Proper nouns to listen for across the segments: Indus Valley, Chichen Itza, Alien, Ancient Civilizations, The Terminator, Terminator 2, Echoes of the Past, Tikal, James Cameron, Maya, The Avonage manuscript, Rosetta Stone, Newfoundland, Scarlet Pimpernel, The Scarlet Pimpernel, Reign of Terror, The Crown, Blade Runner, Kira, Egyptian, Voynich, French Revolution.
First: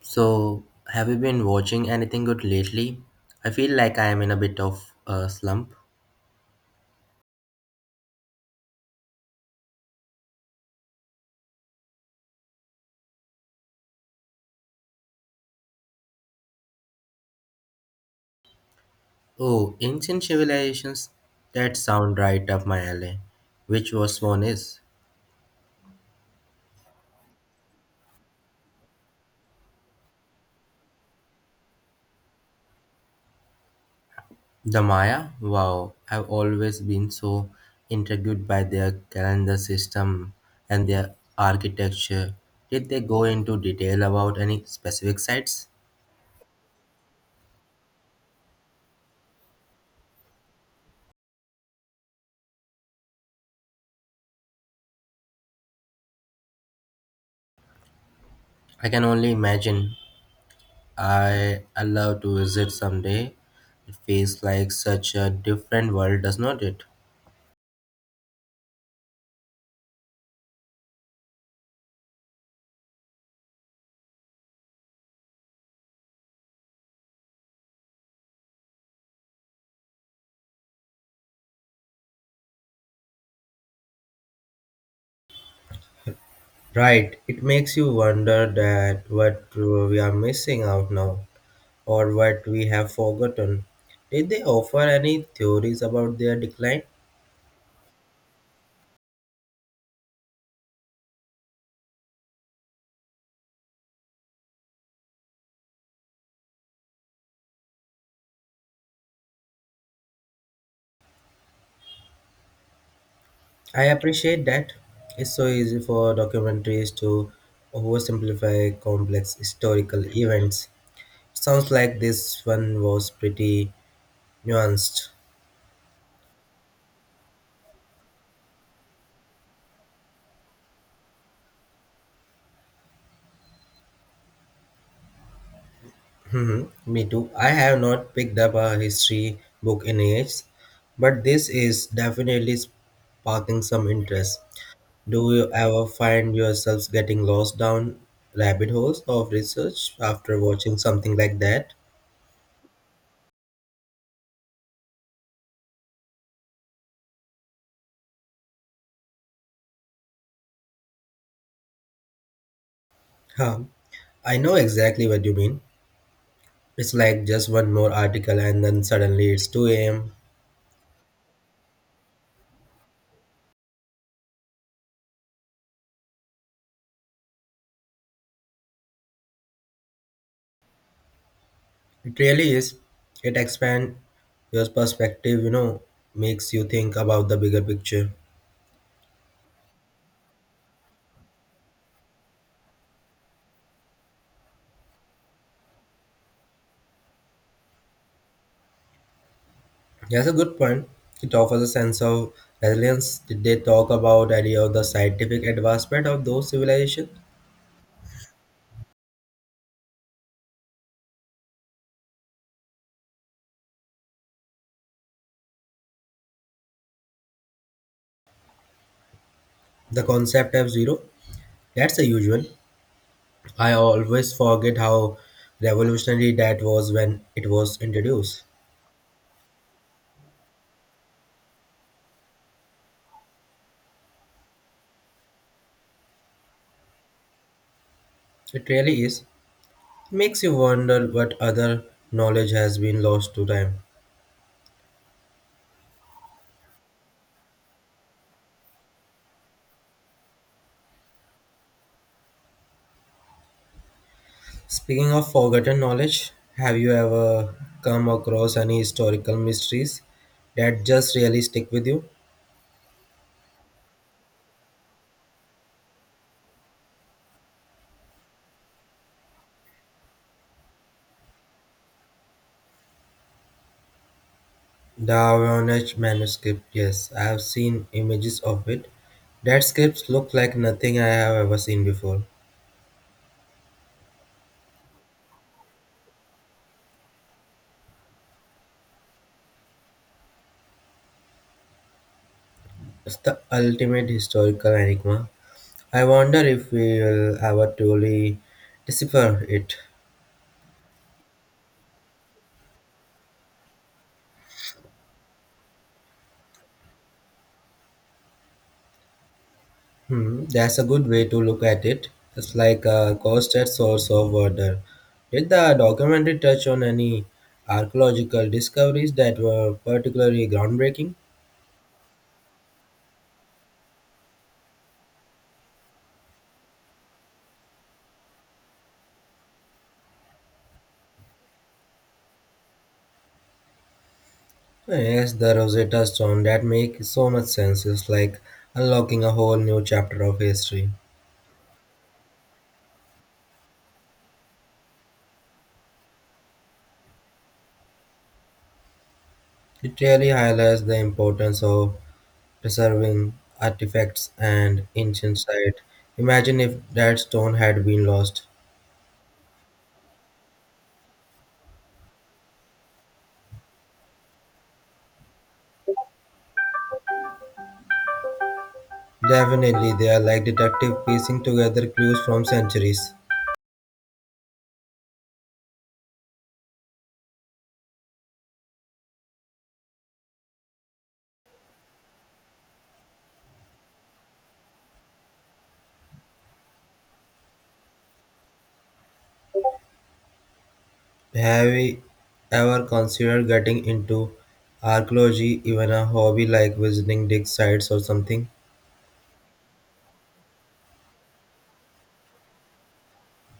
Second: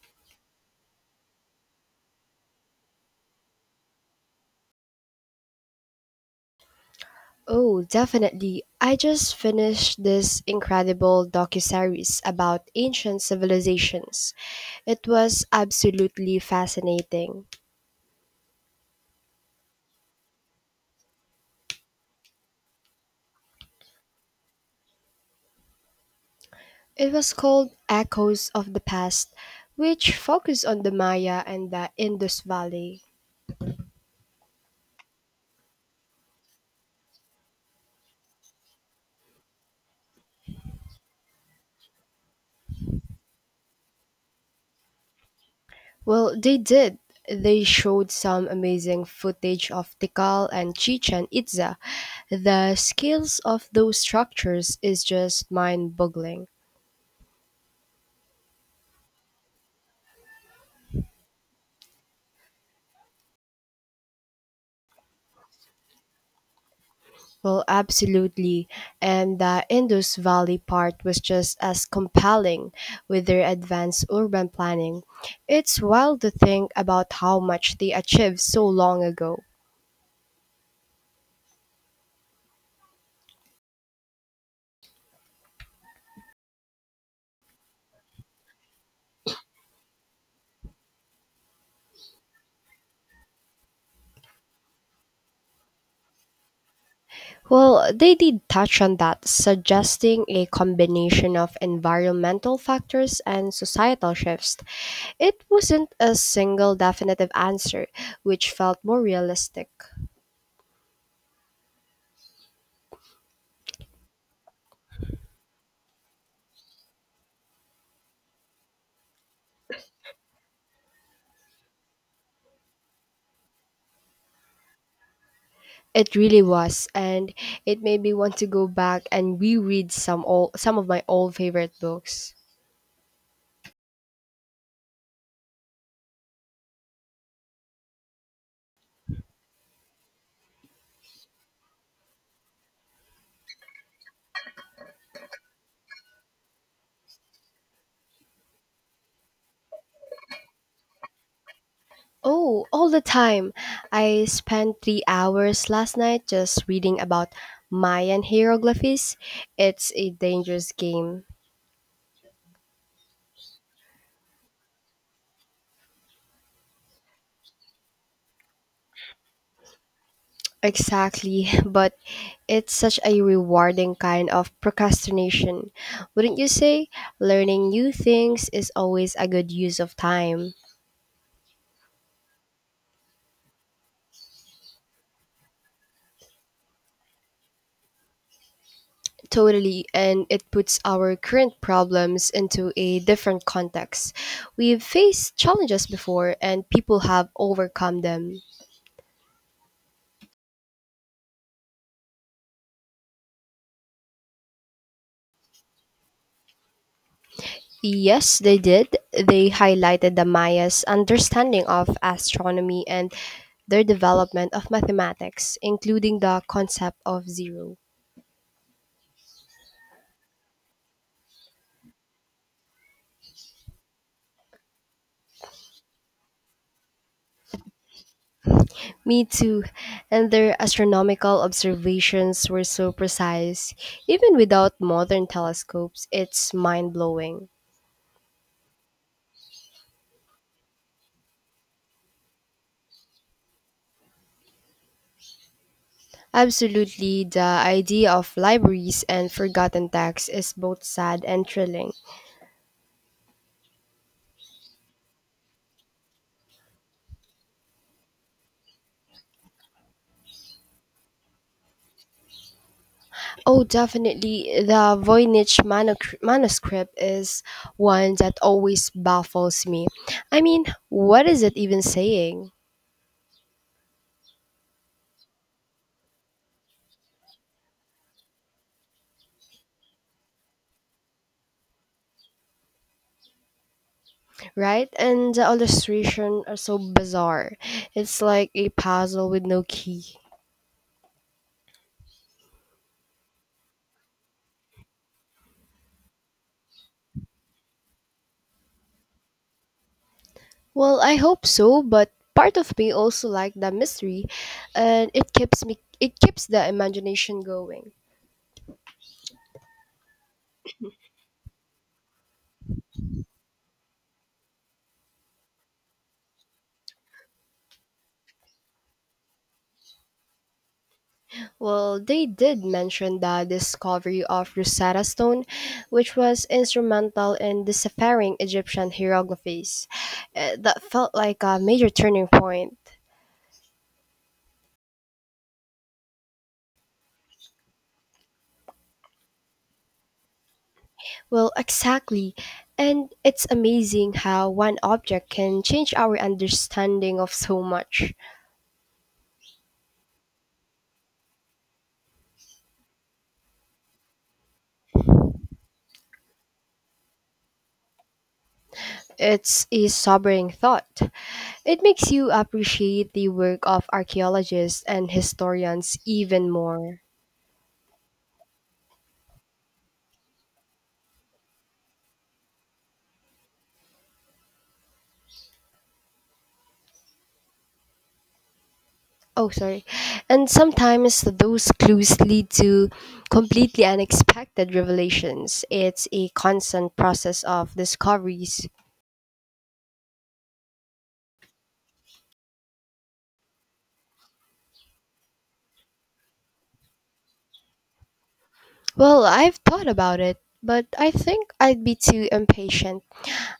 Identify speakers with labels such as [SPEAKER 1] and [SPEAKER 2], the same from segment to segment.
[SPEAKER 1] So, have you been watching anything good lately? I feel like I am in a bit of a slump.
[SPEAKER 2] Oh, definitely. I just finished this incredible docuseries about ancient civilizations. It was absolutely fascinating.
[SPEAKER 1] Oh, Ancient Civilizations? That sound right up my alley. Which was one is?
[SPEAKER 2] It was called Echoes of the Past, which focused on the Maya and the Indus Valley.
[SPEAKER 1] The Maya? Wow, I've always been so intrigued by their calendar system and their architecture. Did they go into detail about any specific sites?
[SPEAKER 2] Well, they did. They showed some amazing footage of Tikal and Chichen Itza. The scales of those structures is just mind boggling.
[SPEAKER 1] I can only imagine I love to visit someday. It feels like such a different world, does not it?
[SPEAKER 2] Well, absolutely. And the Indus Valley part was just as compelling with their advanced urban planning. It's wild to think about how much they achieved so long ago.
[SPEAKER 1] Right. It makes you wonder that what we are missing out now, or what we have forgotten. Did they offer any theories about their decline?
[SPEAKER 2] Well, they did touch on that, suggesting a combination of environmental factors and societal shifts. It wasn't a single definitive answer, which felt more realistic.
[SPEAKER 1] I appreciate that. It's so easy for documentaries to oversimplify complex historical events. Sounds like this one was pretty nuanced.
[SPEAKER 2] It really was, and it made me want to go back and reread some old, some of my old favorite books.
[SPEAKER 1] Mhm, me too. I have not picked up a history book in years, but this is definitely sparking some interest. Do you ever find yourselves getting lost down rabbit holes of research after watching something like that?
[SPEAKER 2] Oh, all the time. I spent 3 hours last night just reading about Mayan hieroglyphs. It's a dangerous game.
[SPEAKER 1] Huh. I know exactly what you mean. It's like just one more article and then suddenly it's 2 a.m.
[SPEAKER 2] Exactly, but it's such a rewarding kind of procrastination. Wouldn't you say? Learning new things is always a good use of time.
[SPEAKER 1] It really is. It expands your perspective, makes you think about the bigger picture.
[SPEAKER 2] Totally, and it puts our current problems into a different context. We've faced challenges before, and people have overcome them.
[SPEAKER 1] Yeah, that's a good point. It offers a sense of resilience. Did they talk about any of the scientific advancement of those civilizations?
[SPEAKER 2] Yes, they did. They highlighted the Maya's understanding of astronomy and their development of mathematics, including the concept of zero.
[SPEAKER 1] The concept of zero? That's a huge one. I always forget how revolutionary that was when it was introduced.
[SPEAKER 2] Me too. And their astronomical observations were so precise. Even without modern telescopes, it's mind blowing.
[SPEAKER 1] It really is. It makes you wonder what other knowledge has been lost to time.
[SPEAKER 2] Absolutely, the idea of libraries and forgotten texts is both sad and thrilling.
[SPEAKER 1] Speaking of forgotten knowledge, have you ever come across any historical mysteries that just really stick with you?
[SPEAKER 2] Oh, definitely, the manuscript is one that always baffles me. I mean, what is it even saying,
[SPEAKER 1] The Avonage manuscript, yes, I have seen images of it. That script looked like nothing I have ever seen before.
[SPEAKER 2] right? And the illustration are so bizarre. It's like a puzzle with no key.
[SPEAKER 1] It's the ultimate historical enigma. I wonder if we will ever truly decipher it.
[SPEAKER 2] Well, I hope so, but part of me also like the mystery, and it keeps the imagination going.
[SPEAKER 1] Hmm, that's a good way to look at it. It's like a constant source of wonder. Did the documentary touch on any archaeological discoveries that were particularly groundbreaking?
[SPEAKER 2] Well, they did mention the discovery of Rosetta Stone, which was instrumental in deciphering Egyptian hieroglyphs. That felt like a major turning point.
[SPEAKER 1] Yes, the Rosetta Stone that makes so much sense. It's like unlocking a whole new chapter of history.
[SPEAKER 2] Well, exactly. And it's amazing how one object can change our understanding of so much.
[SPEAKER 1] It really highlights the importance of preserving artifacts and ancient sites. Imagine if that stone had been lost.
[SPEAKER 2] It's a sobering thought. It makes you appreciate the work of archaeologists and historians even more.
[SPEAKER 1] Definitely, they are like detective piecing together clues from centuries.
[SPEAKER 2] Oh, sorry. And sometimes those clues lead to completely unexpected revelations. It's a constant process of discoveries.
[SPEAKER 1] Have you ever considered getting into archaeology, even a hobby like visiting dig sites or something?
[SPEAKER 2] Well, I've thought about it, but I think I'd be too impatient.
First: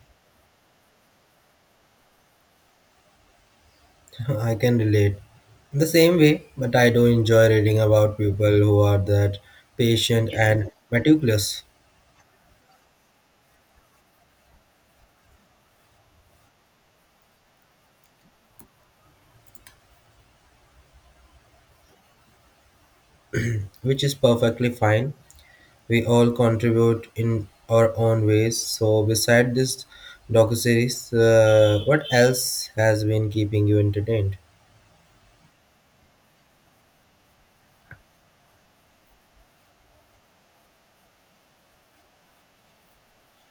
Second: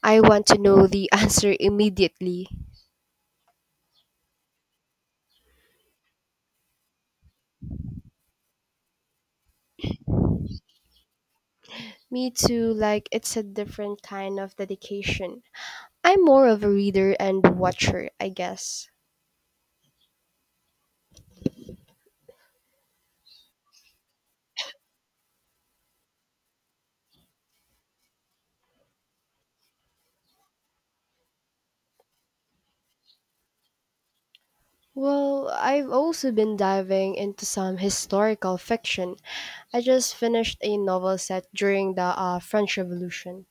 [SPEAKER 2] I want to know the answer immediately.
[SPEAKER 1] I can relate in the same way, but I do enjoy reading about people who are that patient and meticulous,
[SPEAKER 2] Me too, like it's a different kind of dedication. I'm more of a reader and watcher, I guess.
[SPEAKER 1] which is perfectly fine. We all contribute in our own ways. So, beside this docuseries, what else has been keeping you entertained?
[SPEAKER 2] Well, I've also been diving into some historical fiction. I just finished a novel set during the French Revolution.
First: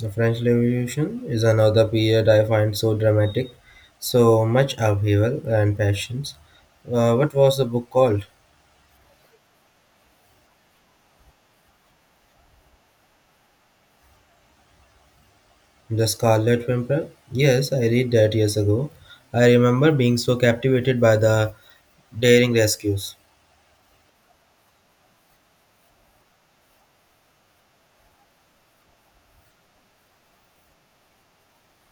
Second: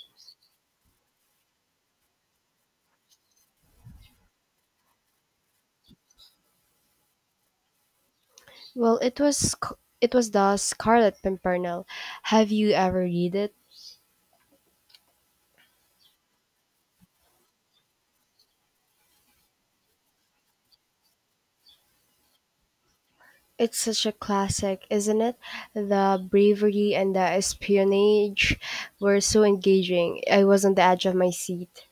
[SPEAKER 1] The French Revolution is another period I find so dramatic, so much upheaval and passions. What was the book called?
[SPEAKER 2] Well, it was the Scarlet Pimpernel. Have you ever read it?
[SPEAKER 1] The Scarlet Pimpernel? Yes, I read that years ago. I remember being so captivated by the daring rescues.
[SPEAKER 2] It's such a classic, isn't it? The bravery and the espionage were so engaging. I was on the edge of my seat.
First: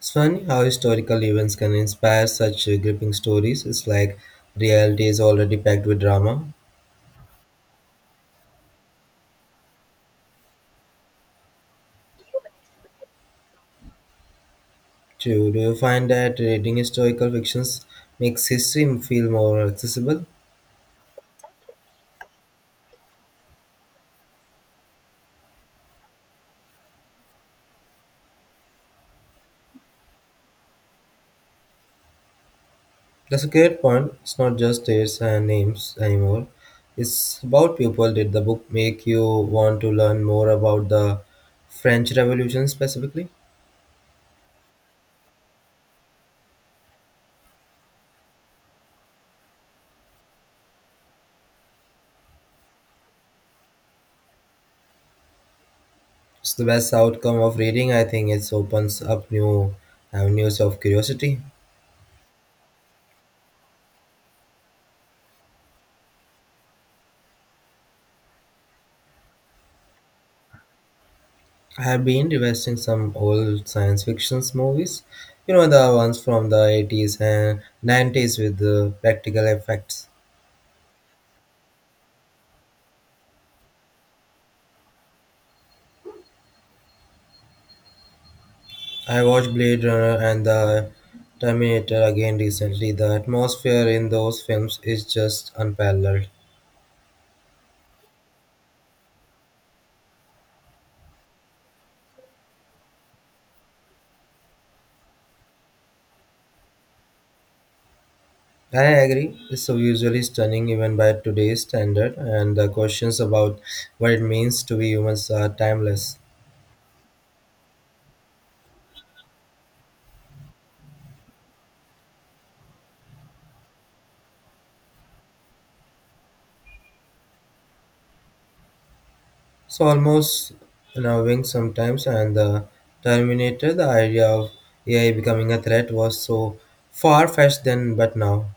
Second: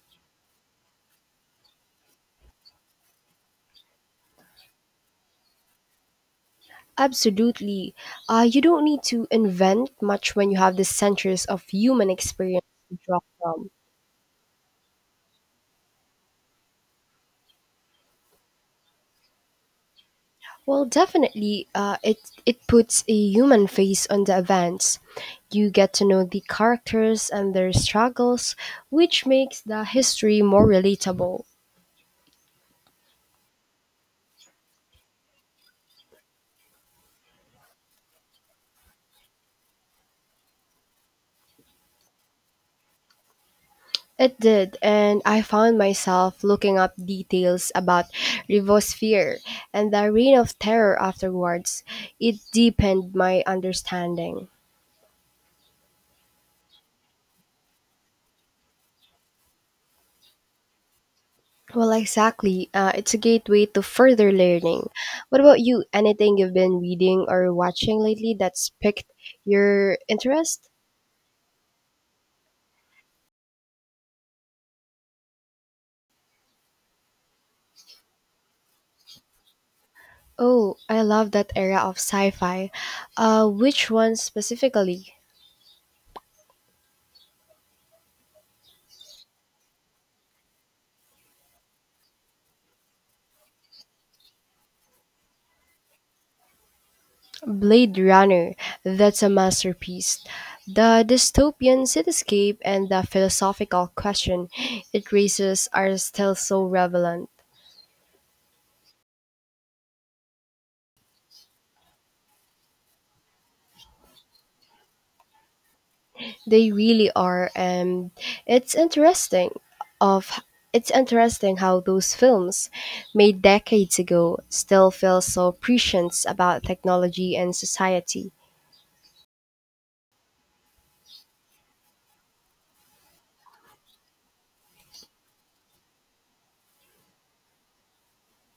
[SPEAKER 1] It's funny how historical events can inspire such gripping stories. It's like reality is already packed with drama.
[SPEAKER 2] Absolutely. You don't need to invent much when you have the centuries of human experience to draw from.
[SPEAKER 1] True. Do you find that reading historical fictions makes history feel more accessible?
[SPEAKER 2] Well, definitely, it puts a human face on the events. You get to know the characters and their struggles, which makes the history more relatable.
[SPEAKER 1] That's a great point. It's not just dates and names anymore. It's about people. Did the book make you want to learn more about the French Revolution specifically?
[SPEAKER 2] It did, and I found myself looking up details about Rivosphere and the Reign of Terror afterwards. It deepened my understanding.
[SPEAKER 1] It's the best outcome of reading, I think. It opens up new avenues of curiosity.
[SPEAKER 2] Well, exactly. It's a gateway to further learning. What about you? Anything you've been reading or watching lately that's piqued your interest?
[SPEAKER 1] I have been revisiting some old science fiction movies, the ones from the 80s and 90s with the practical effects.
[SPEAKER 2] Oh, I love that era of sci fi. Which one specifically?
[SPEAKER 1] I watched Blade Runner and the Terminator again recently. The atmosphere in those films is just unparalleled.
[SPEAKER 2] Blade Runner. That's a masterpiece. The dystopian cityscape and the philosophical question it raises are still so relevant.
[SPEAKER 1] I agree. It's so visually stunning even by today's standard, and the questions about what it means to be humans are timeless.
[SPEAKER 2] They really are, and it's interesting of it's interesting how those films made decades ago still feel so prescient about technology and society.
[SPEAKER 1] So almost unnerving sometimes, and the Terminator, the idea of AI becoming a threat was so far-fetched then, but now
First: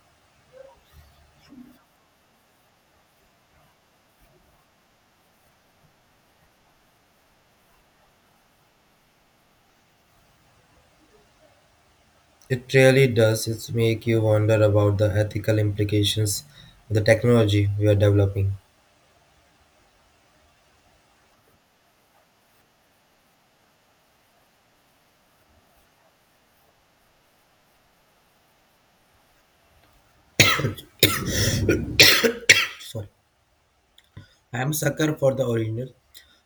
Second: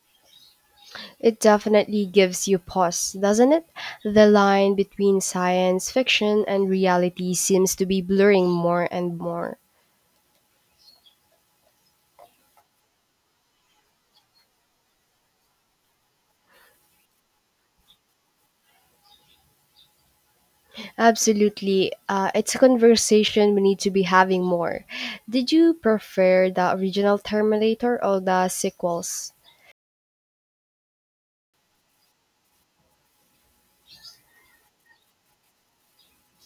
[SPEAKER 2] It definitely gives you pause, doesn't it? The line between science fiction and reality seems to be blurring more and more.
[SPEAKER 1] it really does. It make you wonder about the ethical implications of the technology we are developing.
[SPEAKER 2] Absolutely. It's a conversation we need to be having more. Did you prefer the original Terminator or the sequels?
[SPEAKER 1] Sorry, I'm sucker for the original.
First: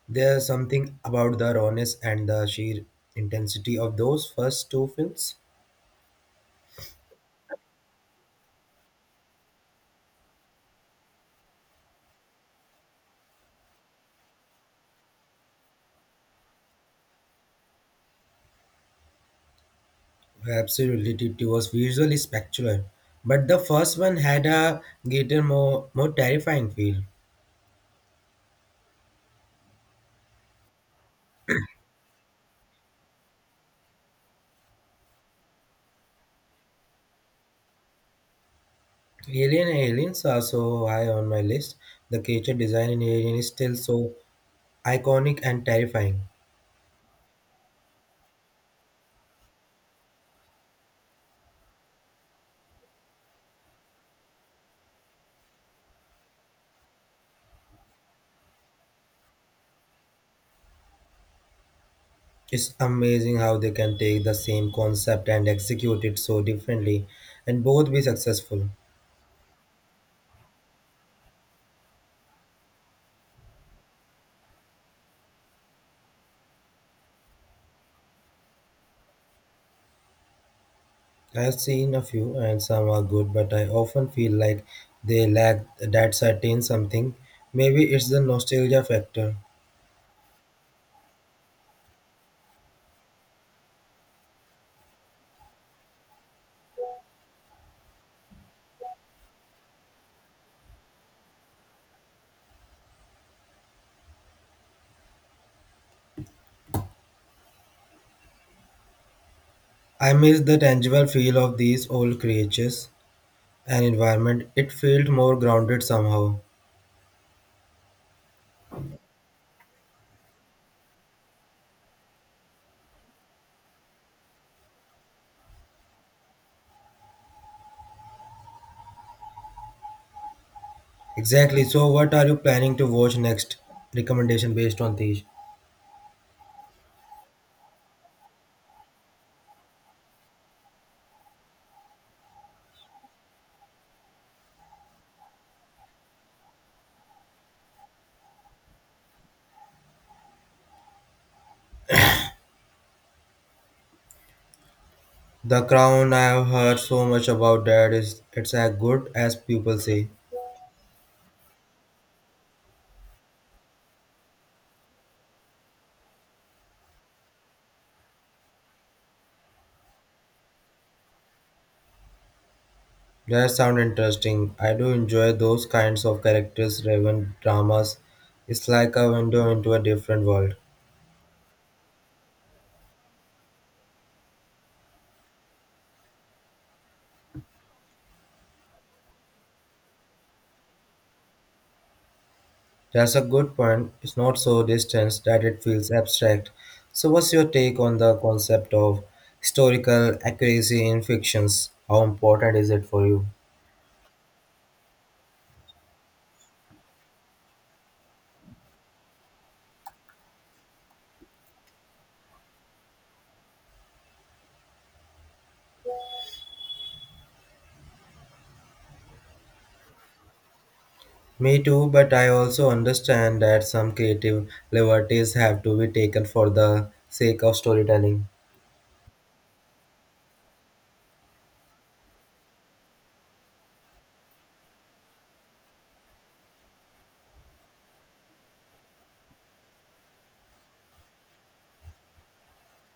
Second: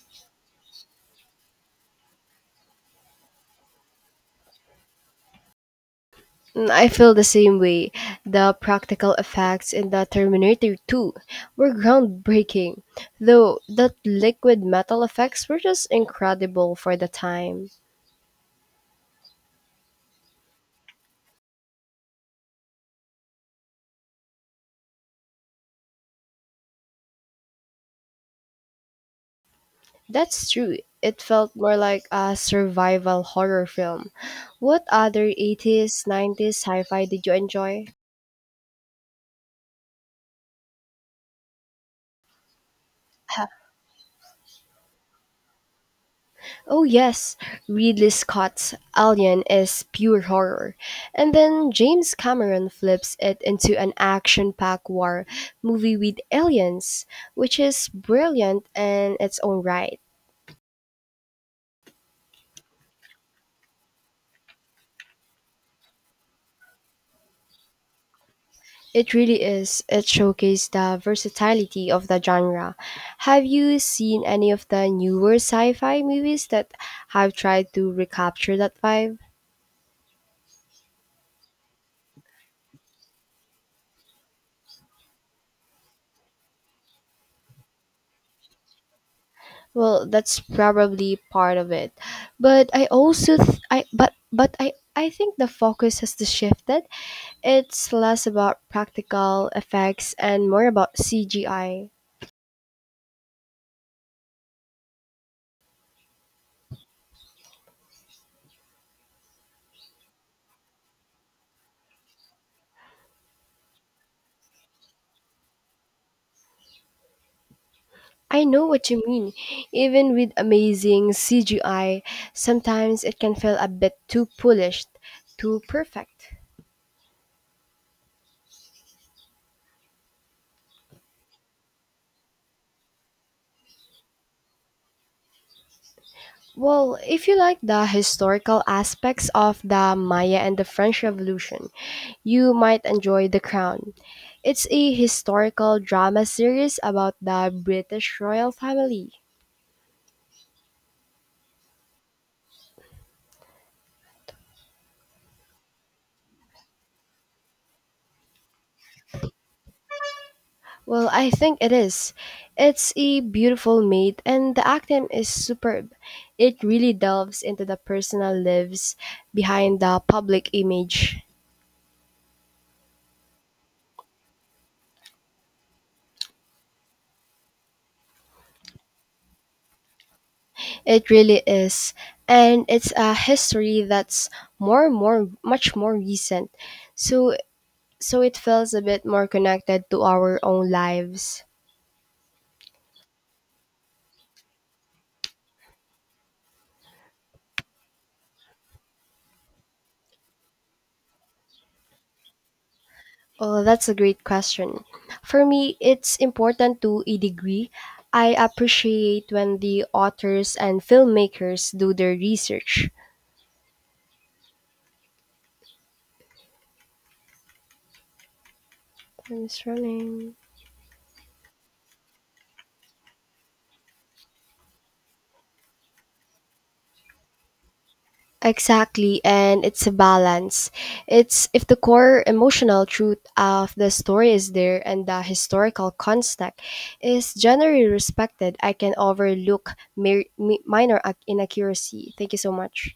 [SPEAKER 1] There's something about the rawness and the sheer intensity of those first two films.
[SPEAKER 2] Mm, I feel the same way. The practical effects in the Terminator 2 were groundbreaking, though the liquid metal effects were just incredible for the time.
[SPEAKER 1] Absolutely, Titi was visually spectacular, but the first one had a greater, more terrifying feel.
[SPEAKER 2] That's true. It felt more like a survival horror film. What other 80s, 90s sci fi did you enjoy?
[SPEAKER 1] Alien aliens are so high on my list. The creature design in Alien is still so iconic and terrifying.
[SPEAKER 2] Oh yes, Ridley Scott's Alien is pure horror, and then James Cameron flips it into an action-packed war movie with aliens, which is brilliant in its own right.
[SPEAKER 1] It's amazing how they can take the same concept and execute it so differently, and both be successful.
[SPEAKER 2] It really is. It showcases the versatility of the genre. Have you seen any of the newer sci-fi movies that have tried to recapture that vibe?
[SPEAKER 1] I've seen a few, and some are good, but I often feel like they lack that certain something. Maybe it's the nostalgia factor.
[SPEAKER 2] Well, that's probably part of it. But I also th- I but I think the focus has to shifted. It's less about practical effects and more about CGI.
[SPEAKER 1] I miss the tangible feel of these old creatures and environment. It felt more grounded somehow.
[SPEAKER 2] I know what you mean. Even with amazing CGI, sometimes it can feel a bit too polished, too perfect.
[SPEAKER 1] Exactly. So, what are you planning to watch next? Recommendation based on these.
[SPEAKER 2] Well, if you like the historical aspects of the Maya and the French Revolution, you might enjoy The Crown. It's a historical drama series about the British royal family.
[SPEAKER 1] The Crown. I have heard so much about that. Is it's as good as people say.
[SPEAKER 2] Well, I think it is. It's a beautiful made and the acting is superb. It really delves into the personal lives behind the public image.
[SPEAKER 1] That sound interesting. I do enjoy those kinds of characters driven dramas. It's like a window into a different world.
[SPEAKER 2] It really is. And it's a history that's more more much more recent. So so it feels a bit more connected to our own lives.
[SPEAKER 1] That's a good point. It's not so distant that it feels abstract. So, what's your take on the concept of historical accuracy in fictions? How important is it for you?
[SPEAKER 2] Oh, that's a great question. For me, it's important to a degree. I appreciate when the authors and filmmakers do their research. Time is running.
[SPEAKER 1] Me too, but I also understand that some creative liberties have to be taken for the sake of storytelling.
[SPEAKER 2] Exactly, and it's a balance. It's if the core emotional truth of the story is there and the historical context is generally respected, I can overlook minor inaccuracy. Thank you so much.